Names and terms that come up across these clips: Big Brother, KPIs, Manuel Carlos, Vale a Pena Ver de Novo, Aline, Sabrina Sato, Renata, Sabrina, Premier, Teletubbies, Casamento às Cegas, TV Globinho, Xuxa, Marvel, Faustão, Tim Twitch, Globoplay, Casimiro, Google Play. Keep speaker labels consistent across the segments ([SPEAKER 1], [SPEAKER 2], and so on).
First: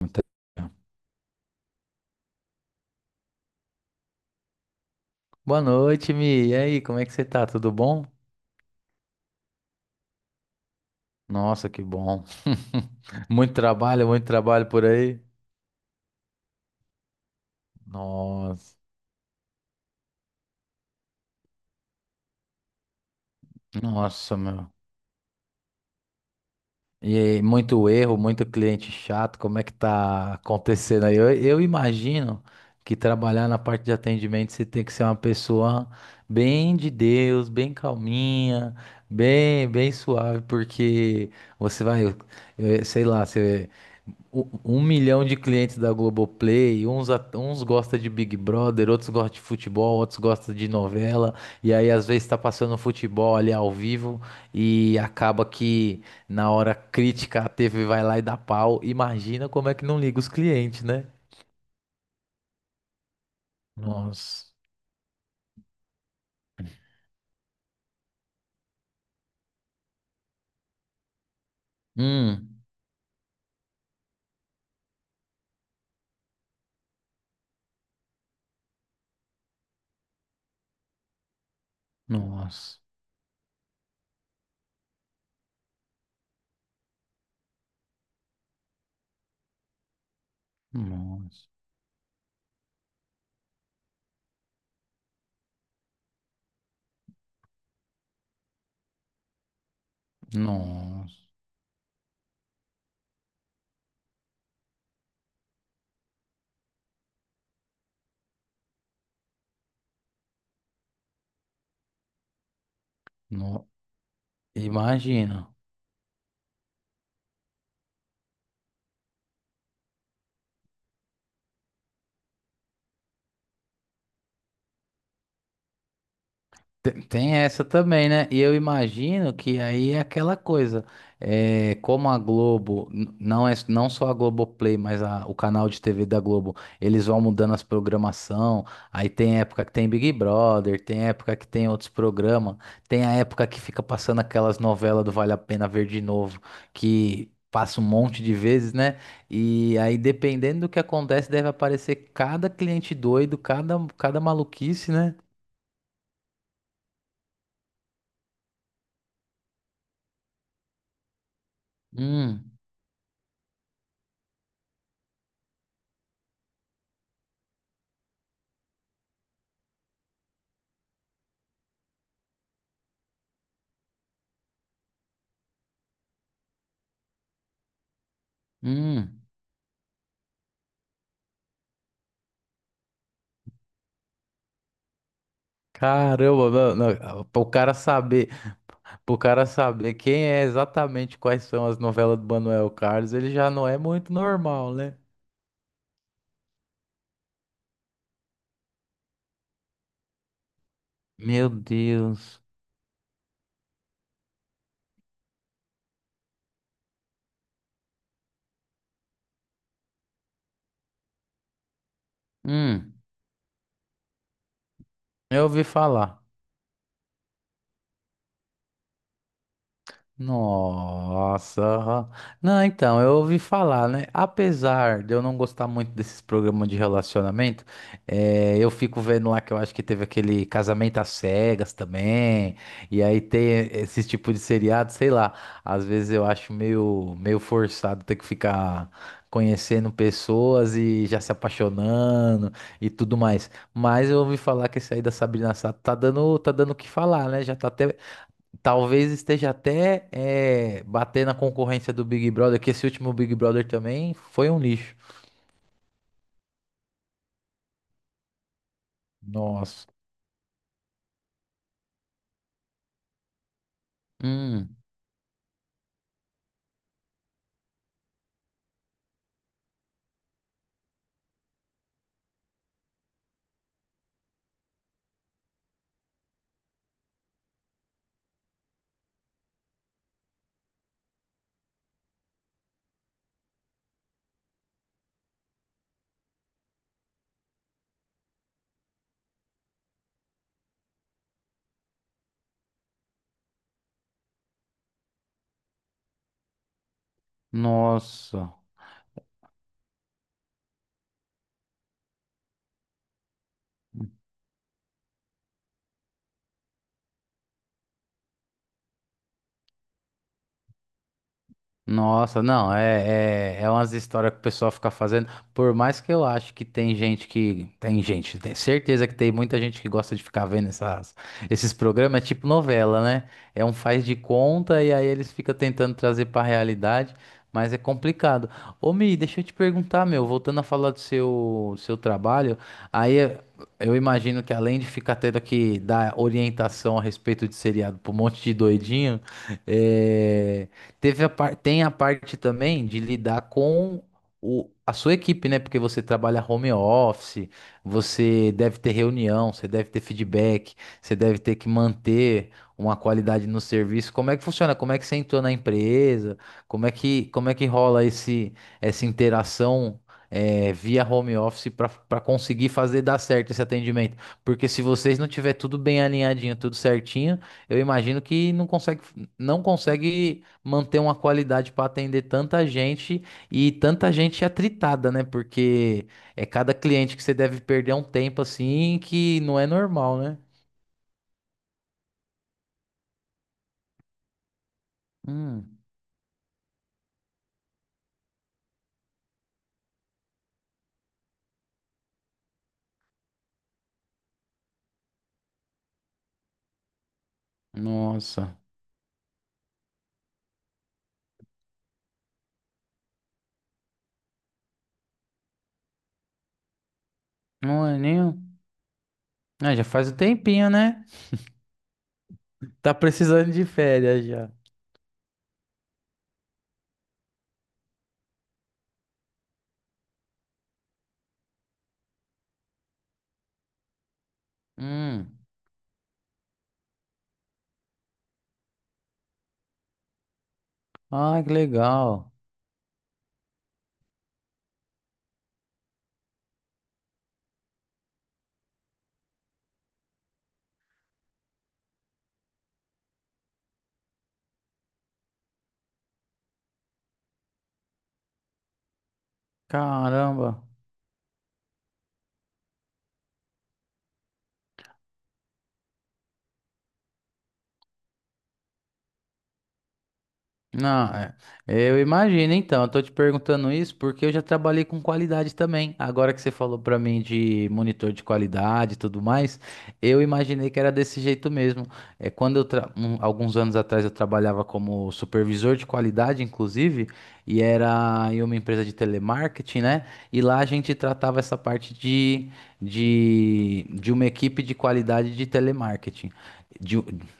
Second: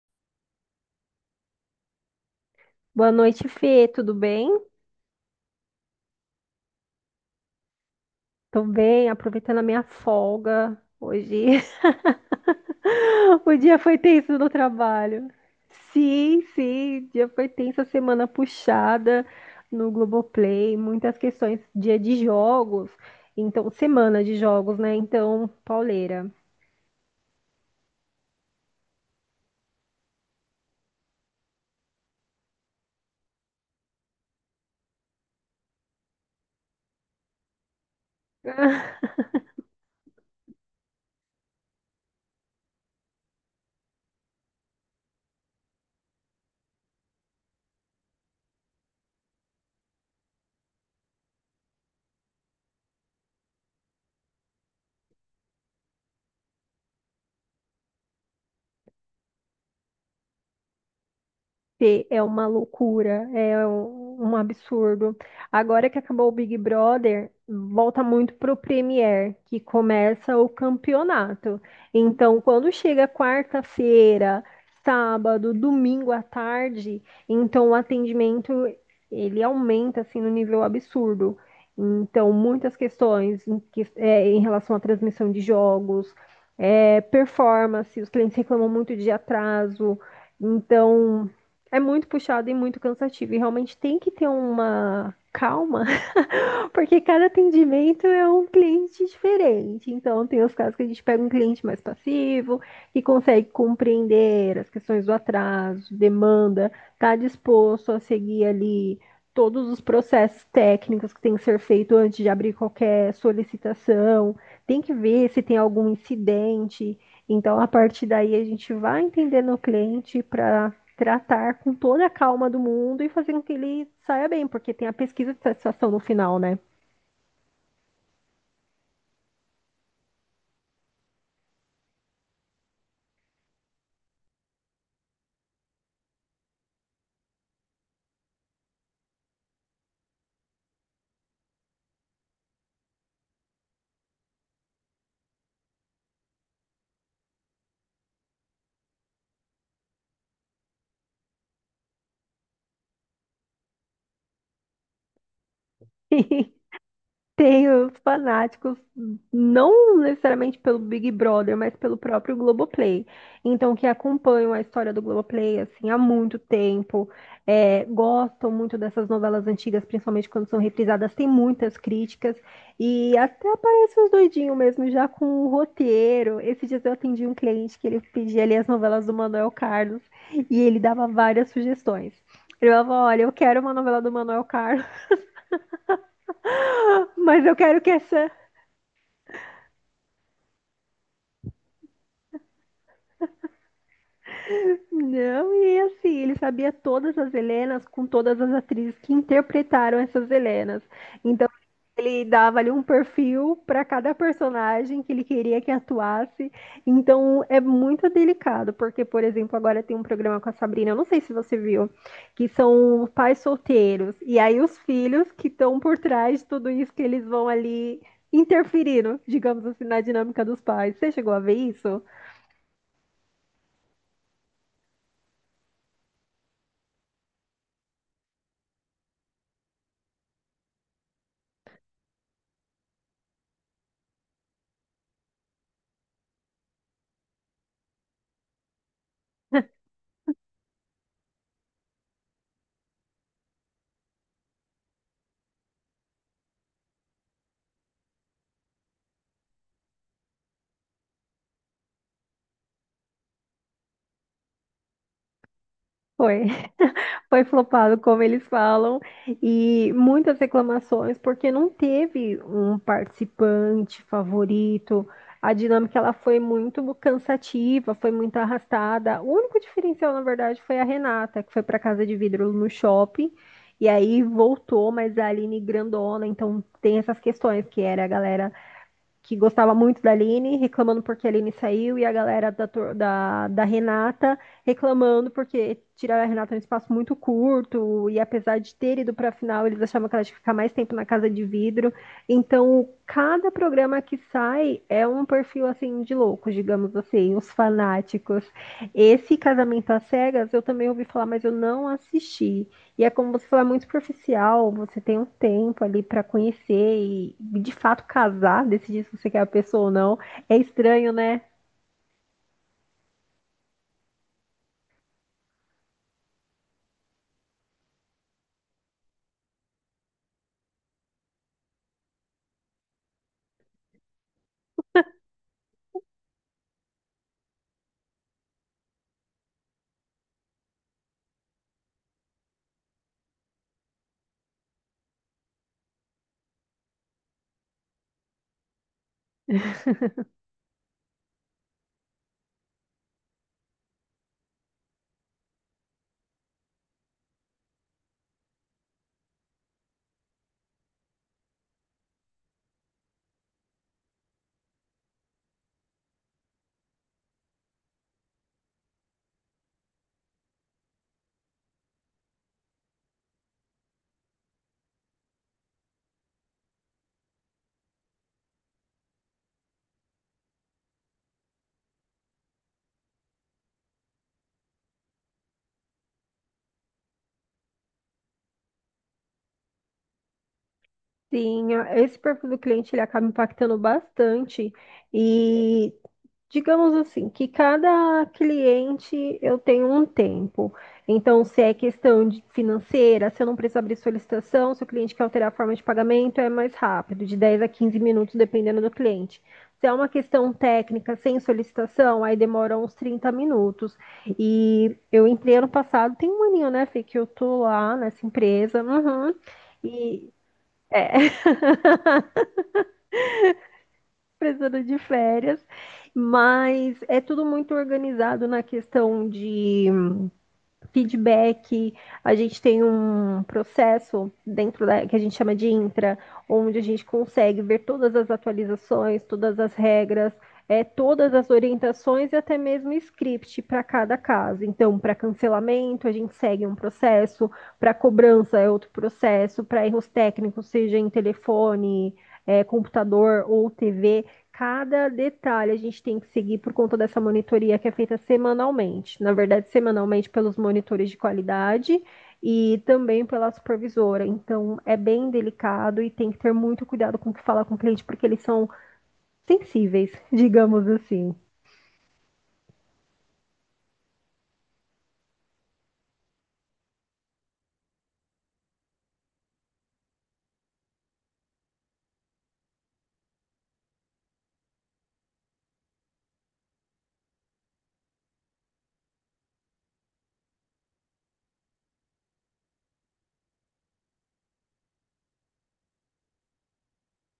[SPEAKER 1] Muita-
[SPEAKER 2] Boa noite, Fê. Tudo bem?
[SPEAKER 1] Boa noite, Mi. E aí, como é que você tá? Tudo bom?
[SPEAKER 2] Tô bem, aproveitando a minha folga hoje.
[SPEAKER 1] Nossa, que bom.
[SPEAKER 2] O dia foi
[SPEAKER 1] Muito
[SPEAKER 2] tenso no
[SPEAKER 1] trabalho por aí.
[SPEAKER 2] trabalho. Sim, sim, o dia foi tenso, a semana
[SPEAKER 1] Nossa,
[SPEAKER 2] puxada no Globoplay, muitas questões, dia de jogos, então semana de
[SPEAKER 1] nossa, meu.
[SPEAKER 2] jogos, né? Então, pauleira.
[SPEAKER 1] E muito erro, muito cliente chato, como é que tá acontecendo aí? Eu imagino que trabalhar na parte de atendimento você tem que ser uma pessoa bem de Deus, bem calminha, bem suave, porque você vai, sei lá, você um milhão de clientes da Globoplay, uns gostam de Big Brother, outros gostam de futebol, outros gostam de novela, e aí às vezes tá passando futebol ali ao vivo e acaba que na hora crítica, a TV vai lá e dá pau. Imagina como é que não liga os clientes, né?
[SPEAKER 2] ter é uma loucura, é um
[SPEAKER 1] Nossa.
[SPEAKER 2] absurdo. Agora que acabou o Big Brother, volta muito pro Premier, que começa o campeonato. Então,
[SPEAKER 1] Hum.
[SPEAKER 2] quando chega quarta-feira, sábado, domingo à tarde, então o atendimento ele aumenta assim no nível absurdo. Então, muitas
[SPEAKER 1] Nossa.
[SPEAKER 2] questões é, em relação à transmissão de jogos, performance, os clientes reclamam muito de atraso. Então,
[SPEAKER 1] Nossa.
[SPEAKER 2] é muito puxado e muito cansativo. E realmente tem que ter uma calma porque cada atendimento é um cliente diferente. Então, tem os casos que a gente
[SPEAKER 1] Nossa.
[SPEAKER 2] pega um cliente mais passivo, que consegue compreender as questões do atraso, demanda, está disposto a seguir ali todos os processos técnicos que tem que ser feito antes de abrir qualquer
[SPEAKER 1] No...
[SPEAKER 2] solicitação, tem que ver se
[SPEAKER 1] Imagina.
[SPEAKER 2] tem algum incidente. Então, a partir daí, a gente vai entendendo o cliente para tratar com toda a calma do mundo e fazer com que ele saia bem, porque tem a pesquisa de satisfação no final, né?
[SPEAKER 1] Tem tem essa também, né? E eu imagino que aí é aquela coisa, é, como a Globo, não é não só a Globoplay, mas o canal de TV da Globo, eles vão mudando as programação, aí tem época que tem Big Brother, tem época que tem outros programas, tem a época que fica passando aquelas novelas do Vale a Pena Ver de novo, que passa um monte de vezes, né? E aí, dependendo do que acontece, deve aparecer cada cliente doido, cada maluquice, né?
[SPEAKER 2] E tem os fanáticos, não necessariamente pelo Big Brother, mas pelo próprio
[SPEAKER 1] Hum.
[SPEAKER 2] Globoplay. Então, que acompanham a história do Globoplay, assim, há muito tempo, gostam muito dessas novelas antigas, principalmente quando são reprisadas, tem muitas críticas, e até aparece uns doidinhos mesmo, já com o roteiro. Esses dias eu atendi um cliente que ele pedia ali as novelas do
[SPEAKER 1] Hum,
[SPEAKER 2] Manuel Carlos, e ele dava várias sugestões. Ele falava, olha, eu quero uma novela do Manuel Carlos,
[SPEAKER 1] caramba, não, não,
[SPEAKER 2] mas eu quero que essa
[SPEAKER 1] para o cara saber quem é exatamente quais são as novelas do Manuel Carlos, ele já não é muito normal, né?
[SPEAKER 2] Não, e assim, ele sabia todas as Helenas com todas as atrizes que interpretaram essas Helenas. Então,
[SPEAKER 1] Meu
[SPEAKER 2] ele
[SPEAKER 1] Deus.
[SPEAKER 2] dava ali um perfil para cada personagem que ele queria que atuasse. Então, é muito delicado, porque, por exemplo, agora tem um programa com a Sabrina, eu não sei se você viu, que
[SPEAKER 1] Hum,
[SPEAKER 2] são pais solteiros. E aí, os filhos
[SPEAKER 1] eu
[SPEAKER 2] que
[SPEAKER 1] ouvi
[SPEAKER 2] estão por
[SPEAKER 1] falar.
[SPEAKER 2] trás de tudo isso, que eles vão ali interferindo, digamos assim, na dinâmica dos pais. Você chegou a ver isso?
[SPEAKER 1] Nossa. Não, então, eu ouvi falar, né? Apesar de eu não gostar muito desses programas de relacionamento, eu fico vendo lá que eu acho que teve aquele Casamento às Cegas também, e aí tem esse tipo de seriado, sei lá. Às vezes eu acho meio, meio forçado ter que ficar conhecendo pessoas e já se apaixonando e tudo mais. Mas eu ouvi falar que esse aí da Sabrina Sato tá dando o que falar, né? Já tá até Talvez esteja até bater na concorrência do Big Brother, que esse último Big Brother também foi um lixo.
[SPEAKER 2] Foi. Foi flopado, como eles falam,
[SPEAKER 1] Nossa.
[SPEAKER 2] e muitas reclamações, porque não teve um participante
[SPEAKER 1] Hum,
[SPEAKER 2] favorito. A dinâmica ela foi muito cansativa, foi muito arrastada. O único diferencial, na verdade, foi a Renata, que foi para Casa de Vidro no shopping, e aí voltou, mas é a Aline grandona, então tem essas questões que era a galera que gostava muito da Aline, reclamando porque a Aline saiu, e a galera da Renata reclamando porque tiraram a Renata num espaço muito curto, e apesar de ter ido para a final, eles achavam que ela tinha que ficar mais tempo na casa de vidro. Então, cada programa que sai é um perfil assim de loucos, digamos assim, os fanáticos.
[SPEAKER 1] nossa.
[SPEAKER 2] Esse Casamento às Cegas eu também ouvi falar, mas eu não assisti. E é como você falar muito superficial, você tem um tempo ali pra conhecer e de fato casar, decidir se você quer a pessoa ou não. É estranho, né?
[SPEAKER 1] Nossa, não, é umas histórias que o pessoal fica fazendo. Por mais que eu acho que. Tem gente, tem certeza que tem muita gente que gosta de ficar vendo essas, esses programas, é tipo novela, né? É um faz de conta e aí eles ficam tentando trazer pra realidade, mas é complicado. Ô, Mi, deixa eu te perguntar, meu, voltando a falar do seu trabalho, aí eu imagino que além de ficar tendo que dar orientação a respeito de seriado pra um monte de doidinho, é. Tem a parte também de lidar com a sua equipe, né? Porque você trabalha home office, você deve ter reunião, você deve ter feedback, você deve ter que manter uma qualidade no serviço. Como é que funciona? Como é que você entrou na empresa? Como é que rola essa interação? Via home office para conseguir fazer dar certo esse atendimento. Porque se vocês não tiver tudo bem alinhadinho, tudo certinho, eu imagino que não consegue, não consegue manter uma qualidade para atender tanta gente e tanta gente atritada, né? Porque é cada cliente que você deve perder um tempo assim que não é normal, né?
[SPEAKER 2] Sim, esse perfil do cliente ele acaba impactando bastante.
[SPEAKER 1] Hum,
[SPEAKER 2] E digamos assim, que cada cliente eu tenho um tempo. Então, se é questão de financeira, se eu não preciso abrir solicitação, se o cliente quer alterar a forma de pagamento, é mais rápido, de 10 a quinze minutos,
[SPEAKER 1] nossa,
[SPEAKER 2] dependendo do cliente. Se é uma questão técnica sem solicitação, aí demora uns 30 minutos. E eu entrei ano passado, tem um aninho, né, Fê, que eu tô
[SPEAKER 1] não
[SPEAKER 2] lá
[SPEAKER 1] é
[SPEAKER 2] nessa
[SPEAKER 1] nem.
[SPEAKER 2] empresa. Uhum,
[SPEAKER 1] Ah, já faz um
[SPEAKER 2] e
[SPEAKER 1] tempinho, né? Tá precisando de férias já.
[SPEAKER 2] precisando de férias, mas é tudo muito organizado na questão de feedback, a gente tem um processo dentro da, que a gente
[SPEAKER 1] Hum,
[SPEAKER 2] chama de intra, onde a gente consegue ver todas as atualizações, todas as regras, todas
[SPEAKER 1] ah,
[SPEAKER 2] as
[SPEAKER 1] que
[SPEAKER 2] orientações
[SPEAKER 1] legal.
[SPEAKER 2] e até mesmo script para cada caso. Então, para cancelamento, a gente segue um processo, para cobrança é outro processo, para erros técnicos, seja em telefone, computador ou TV, cada detalhe a gente tem que seguir por conta dessa monitoria que é feita semanalmente. Na verdade, semanalmente
[SPEAKER 1] Caramba.
[SPEAKER 2] pelos monitores de qualidade e também pela supervisora. Então, é bem delicado e tem que ter muito cuidado com o que falar com o cliente, porque eles são sensíveis, digamos
[SPEAKER 1] Não, é.
[SPEAKER 2] assim.
[SPEAKER 1] Eu imagino, então. Eu tô te perguntando isso porque eu já trabalhei com qualidade também. Agora que você falou pra mim de monitor de qualidade e tudo mais, eu imaginei que era desse jeito mesmo. É quando eu alguns anos atrás eu trabalhava como supervisor de qualidade, inclusive, e era em uma empresa de telemarketing, né? E lá a gente tratava essa parte de uma equipe de qualidade de telemarketing. De,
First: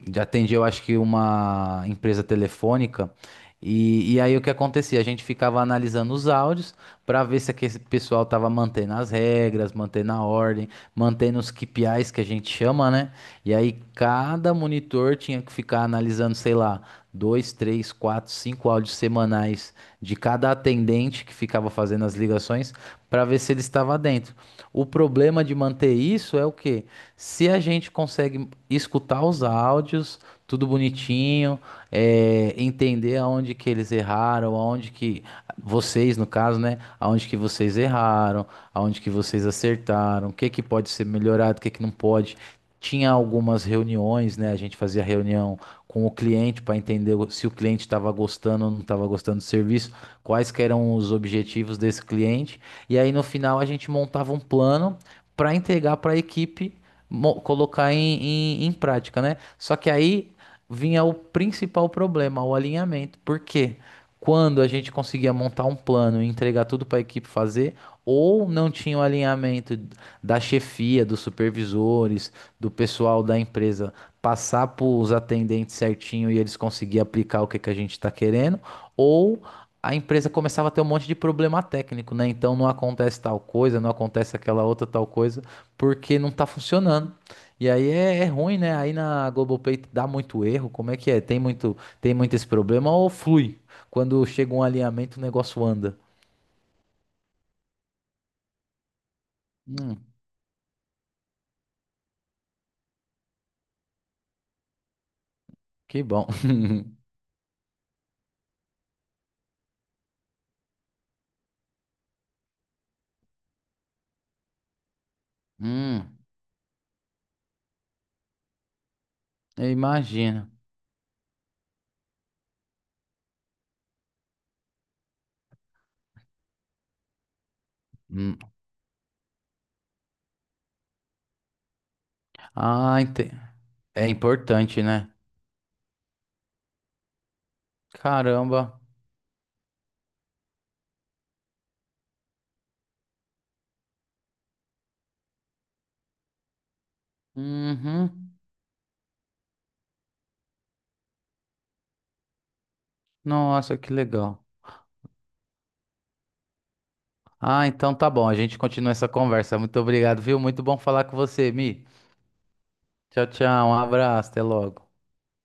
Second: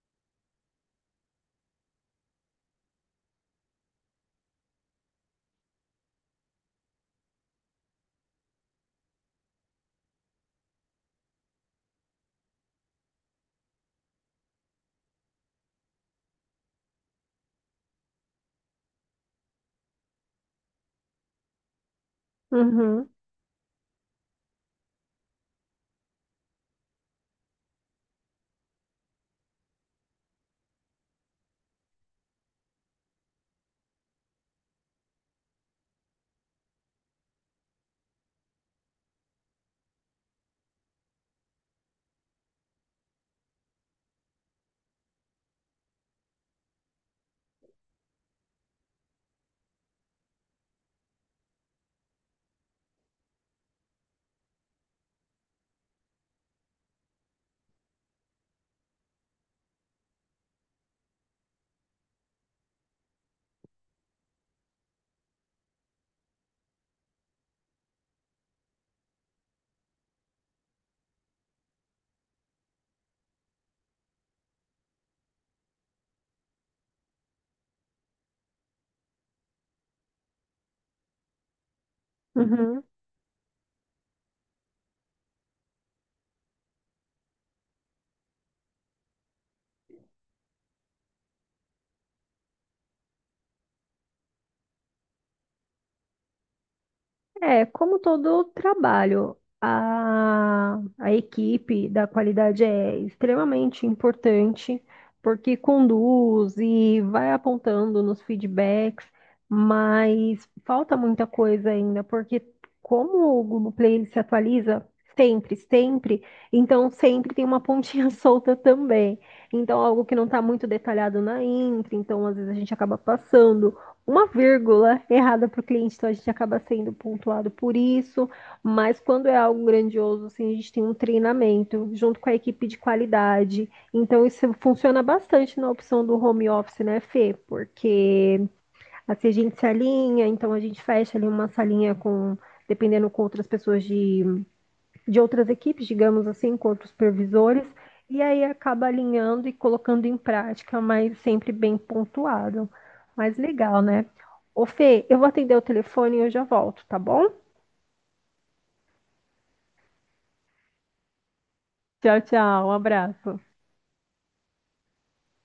[SPEAKER 1] de atender, eu acho que uma empresa telefônica. E aí o que acontecia? A gente ficava analisando os áudios para ver se aquele pessoal estava mantendo as regras, mantendo a ordem, mantendo os KPIs que a gente chama, né? E aí cada monitor tinha que ficar analisando, sei lá, dois, três, quatro, cinco áudios semanais de cada atendente que ficava fazendo as ligações
[SPEAKER 2] Uhum,
[SPEAKER 1] para ver se ele estava dentro. O problema de manter isso é o quê? Se a gente consegue escutar os áudios, tudo bonitinho, é, entender aonde que eles erraram, aonde que vocês, no caso, né, aonde que vocês erraram, aonde que vocês acertaram, o que que pode ser melhorado, o que que não pode. Tinha algumas reuniões, né? A gente fazia reunião com o cliente para entender se o cliente estava gostando ou não estava gostando do serviço, quais que eram os objetivos desse cliente. E aí no final a gente montava um plano para entregar para a equipe colocar em prática, né? Só que aí vinha o principal problema, o alinhamento, porque quando a gente conseguia montar um plano e entregar tudo para a equipe fazer, ou não tinha o alinhamento da chefia, dos supervisores, do pessoal da empresa passar para os atendentes certinho e eles conseguiam aplicar o que, que a gente está querendo, ou a empresa começava a ter um monte de problema técnico, né? Então não
[SPEAKER 2] uhum.
[SPEAKER 1] acontece tal coisa, não acontece aquela outra tal coisa, porque não está funcionando. E aí é, é ruim, né? Aí na Globoplay dá muito erro. Como é que é? Tem muito, esse problema ou flui? Quando chega um alinhamento, o negócio anda.
[SPEAKER 2] É, como todo trabalho,
[SPEAKER 1] Hum,
[SPEAKER 2] a equipe da qualidade é extremamente importante, porque
[SPEAKER 1] que bom.
[SPEAKER 2] conduz e vai apontando nos feedbacks, mas falta muita coisa ainda, porque como o Google Play ele se atualiza sempre,
[SPEAKER 1] Hum,
[SPEAKER 2] sempre, então sempre tem uma pontinha solta também.
[SPEAKER 1] eu
[SPEAKER 2] Então, algo que não está
[SPEAKER 1] imagino.
[SPEAKER 2] muito detalhado na intro, então às vezes a gente acaba passando uma vírgula errada para o cliente, então a gente acaba sendo pontuado por isso,
[SPEAKER 1] Hum.
[SPEAKER 2] mas quando é algo grandioso, assim, a gente tem um treinamento junto com a equipe de
[SPEAKER 1] Ah,
[SPEAKER 2] qualidade.
[SPEAKER 1] é
[SPEAKER 2] Então isso
[SPEAKER 1] importante,
[SPEAKER 2] funciona
[SPEAKER 1] né?
[SPEAKER 2] bastante na opção do home office, né, Fê? Porque
[SPEAKER 1] Caramba.
[SPEAKER 2] assim a gente se alinha, então a gente fecha ali uma salinha com, dependendo com outras pessoas de outras equipes, digamos assim, com outros supervisores, e
[SPEAKER 1] Uhum.
[SPEAKER 2] aí acaba alinhando e colocando em prática, mas sempre bem pontuado. Mas
[SPEAKER 1] Nossa,
[SPEAKER 2] legal,
[SPEAKER 1] que
[SPEAKER 2] né?
[SPEAKER 1] legal.
[SPEAKER 2] Ô Fê, eu vou atender o telefone e eu já volto, tá bom?
[SPEAKER 1] Ah, então tá bom. A gente continua essa conversa. Muito obrigado, viu? Muito bom falar com você, Mi.
[SPEAKER 2] Tchau, tchau, um
[SPEAKER 1] Tchau,
[SPEAKER 2] abraço.
[SPEAKER 1] tchau. Um abraço. Até logo.